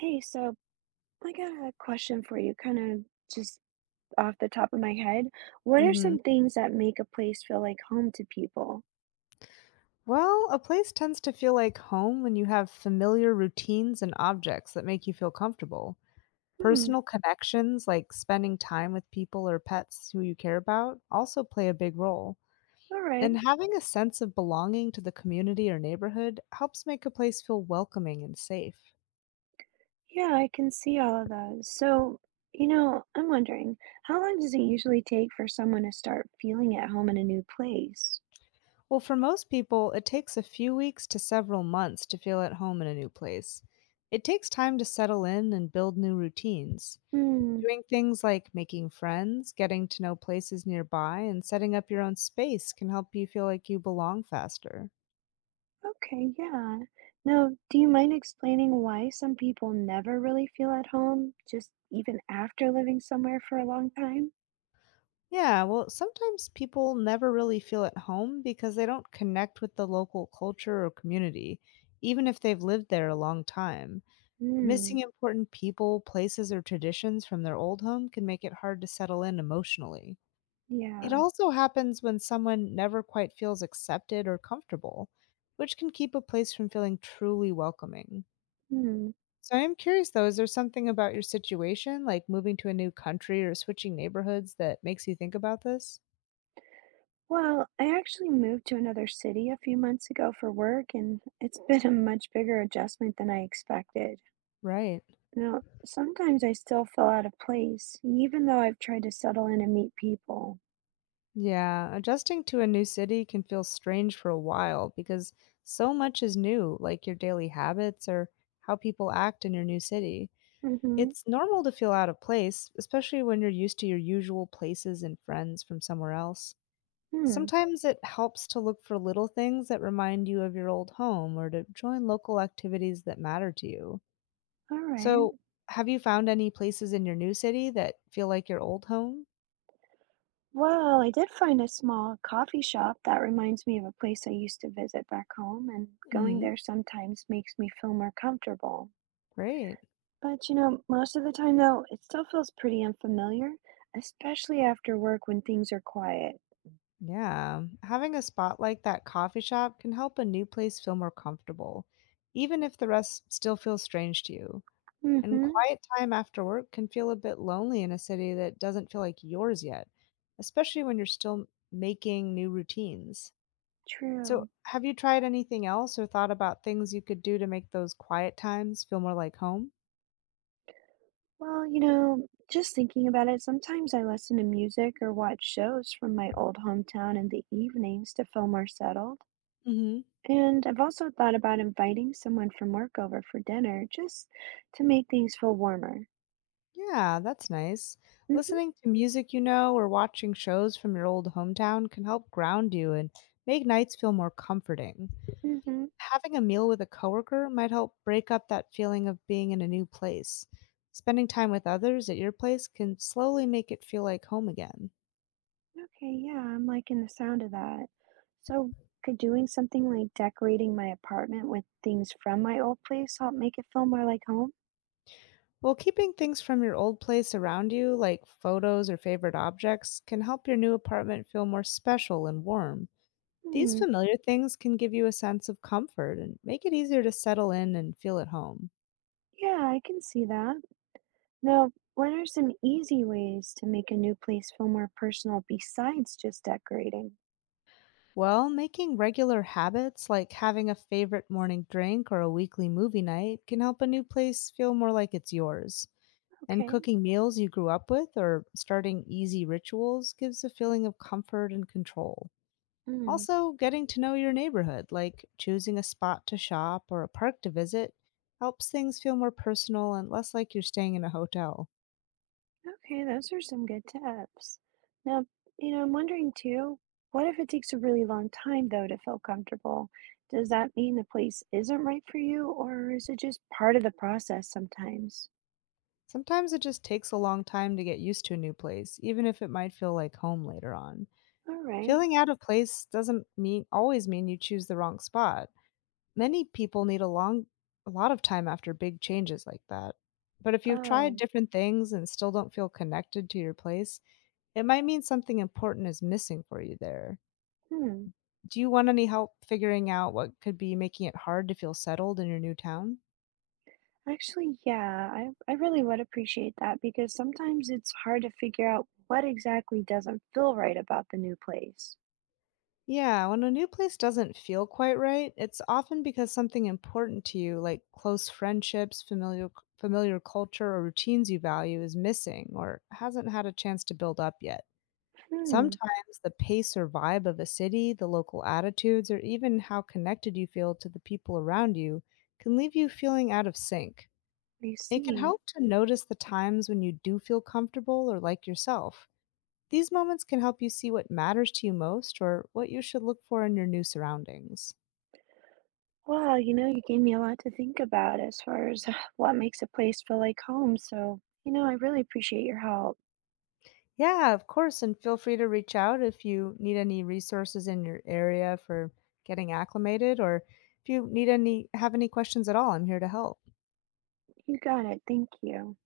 Hey, so I got a question for you, kind of just off the top of my head. What are Mhm. some things that make a place feel like home to people? Well, a place tends to feel like home when you have familiar routines and objects that make you feel comfortable. Hmm, Personal connections, like spending time with people or pets who you care about, also play a big role. all right. And having a sense of belonging to the community or neighborhood helps make a place feel welcoming and safe. Yeah, I can see all of those. So, I'm wondering, how long does it usually take for someone to start feeling at home in a new place? Well, for most people, it takes a few weeks to several months to feel at home in a new place. It takes time to settle in and build new routines. Hmm, Doing things like making friends, getting to know places nearby, and setting up your own space can help you feel like you belong faster. okay, yeah. Now, do you mind explaining why some people never really feel at home, just even after living somewhere for a long time? Yeah, well, sometimes people never really feel at home because they don't connect with the local culture or community, even if they've lived there a long time. Hmm, Missing important people, places, or traditions from their old home can make it hard to settle in emotionally. It yeah. also happens when someone never quite feels accepted or comfortable, which can keep a place from feeling truly welcoming. Hmm. So I am curious though, is there something about your situation, like moving to a new country or switching neighborhoods, that makes you think about this? Well, I actually moved to another city a few months ago for work, and it's been a much bigger adjustment than I expected. Right. Now, sometimes I still feel out of place, even though I've tried to settle in and meet people. Yeah. Adjusting to a new city can feel strange for a while because so much is new, like your daily habits or how people act in your new city. Mm-hmm. It's normal to feel out of place, especially when you're used to your usual places and friends from somewhere else. Hmm. Sometimes it helps to look for little things that remind you of your old home or to join local activities that matter to you. All right. So, have you found any places in your new city that feel like your old home? Well, I did find a small coffee shop that reminds me of a place I used to visit back home, and going Hmm. there sometimes makes me feel more comfortable. Great. But, most of the time, though, it still feels pretty unfamiliar, especially after work when things are quiet. Yeah. Having a spot like that coffee shop can help a new place feel more comfortable, even if the rest still feels strange to you. And Mm-hmm. quiet time after work can feel a bit lonely in a city that doesn't feel like yours yet, especially when you're still making new routines. So, True. have you tried anything else or thought about things you could do to make those quiet times feel more like home? Well, just thinking about it, sometimes I listen to music or watch shows from my old hometown in the evenings to feel more settled. And I've also thought about inviting someone from work over for dinner just to make things feel warmer. Yeah, that's nice. Mm-hmm. Listening to music you know or watching shows from your old hometown can help ground you and make nights feel more comforting. Mm-hmm. Having a meal with a coworker might help break up that feeling of being in a new place. Spending time with others at your place can slowly make it feel like home again. Okay, yeah, I'm liking the sound of that. So could doing something like decorating my apartment with things from my old place help make it feel more like home? Well, keeping things from your old place around you, like photos or favorite objects, can help your new apartment feel more special and warm. These Hmm. familiar things can give you a sense of comfort and make it easier to settle in and feel at home. Yeah, I can see that. Now, what are some easy ways to make a new place feel more personal besides just decorating? Well, making regular habits like having a favorite morning drink or a weekly movie night can help a new place feel more like it's yours. And Okay. cooking meals you grew up with or starting easy rituals gives a feeling of comfort and control. Mm. Also, getting to know your neighborhood, like choosing a spot to shop or a park to visit, helps things feel more personal and less like you're staying in a hotel. Okay, those are some good tips. Now, I'm wondering too, what if it takes a really long time though to feel comfortable? Does that mean the place isn't right for you, or is it just part of the process sometimes? Sometimes it just takes a long time to get used to a new place, even if it might feel like home later on. All right. Feeling out of place doesn't mean always mean you choose the wrong spot. Many people need a lot of time after big changes like that. But if you've tried Oh, different things and still don't feel connected to your place, it might mean something important is missing for you there. hmm. Do you want any help figuring out what could be making it hard to feel settled in your new town? Actually, yeah, I really would appreciate that because sometimes it's hard to figure out what exactly doesn't feel right about the new place. Yeah, when a new place doesn't feel quite right, it's often because something important to you, like close friendships, familiar culture, or routines you value is missing or hasn't had a chance to build up yet. Hmm, Sometimes the pace or vibe of a city, the local attitudes, or even how connected you feel to the people around you can leave you feeling out of sync. I It can see. help to notice the times when you do feel comfortable or like yourself, these moments can help you see what matters to you most or what you should look for in your new surroundings. Well, you know, you gave me a lot to think about as far as what makes a place feel like home, so, you know, I really appreciate your help. Yeah, of course, and feel free to reach out if you need any resources in your area for getting acclimated or if you need any have any questions at all, I'm here to help. You got it. Thank you.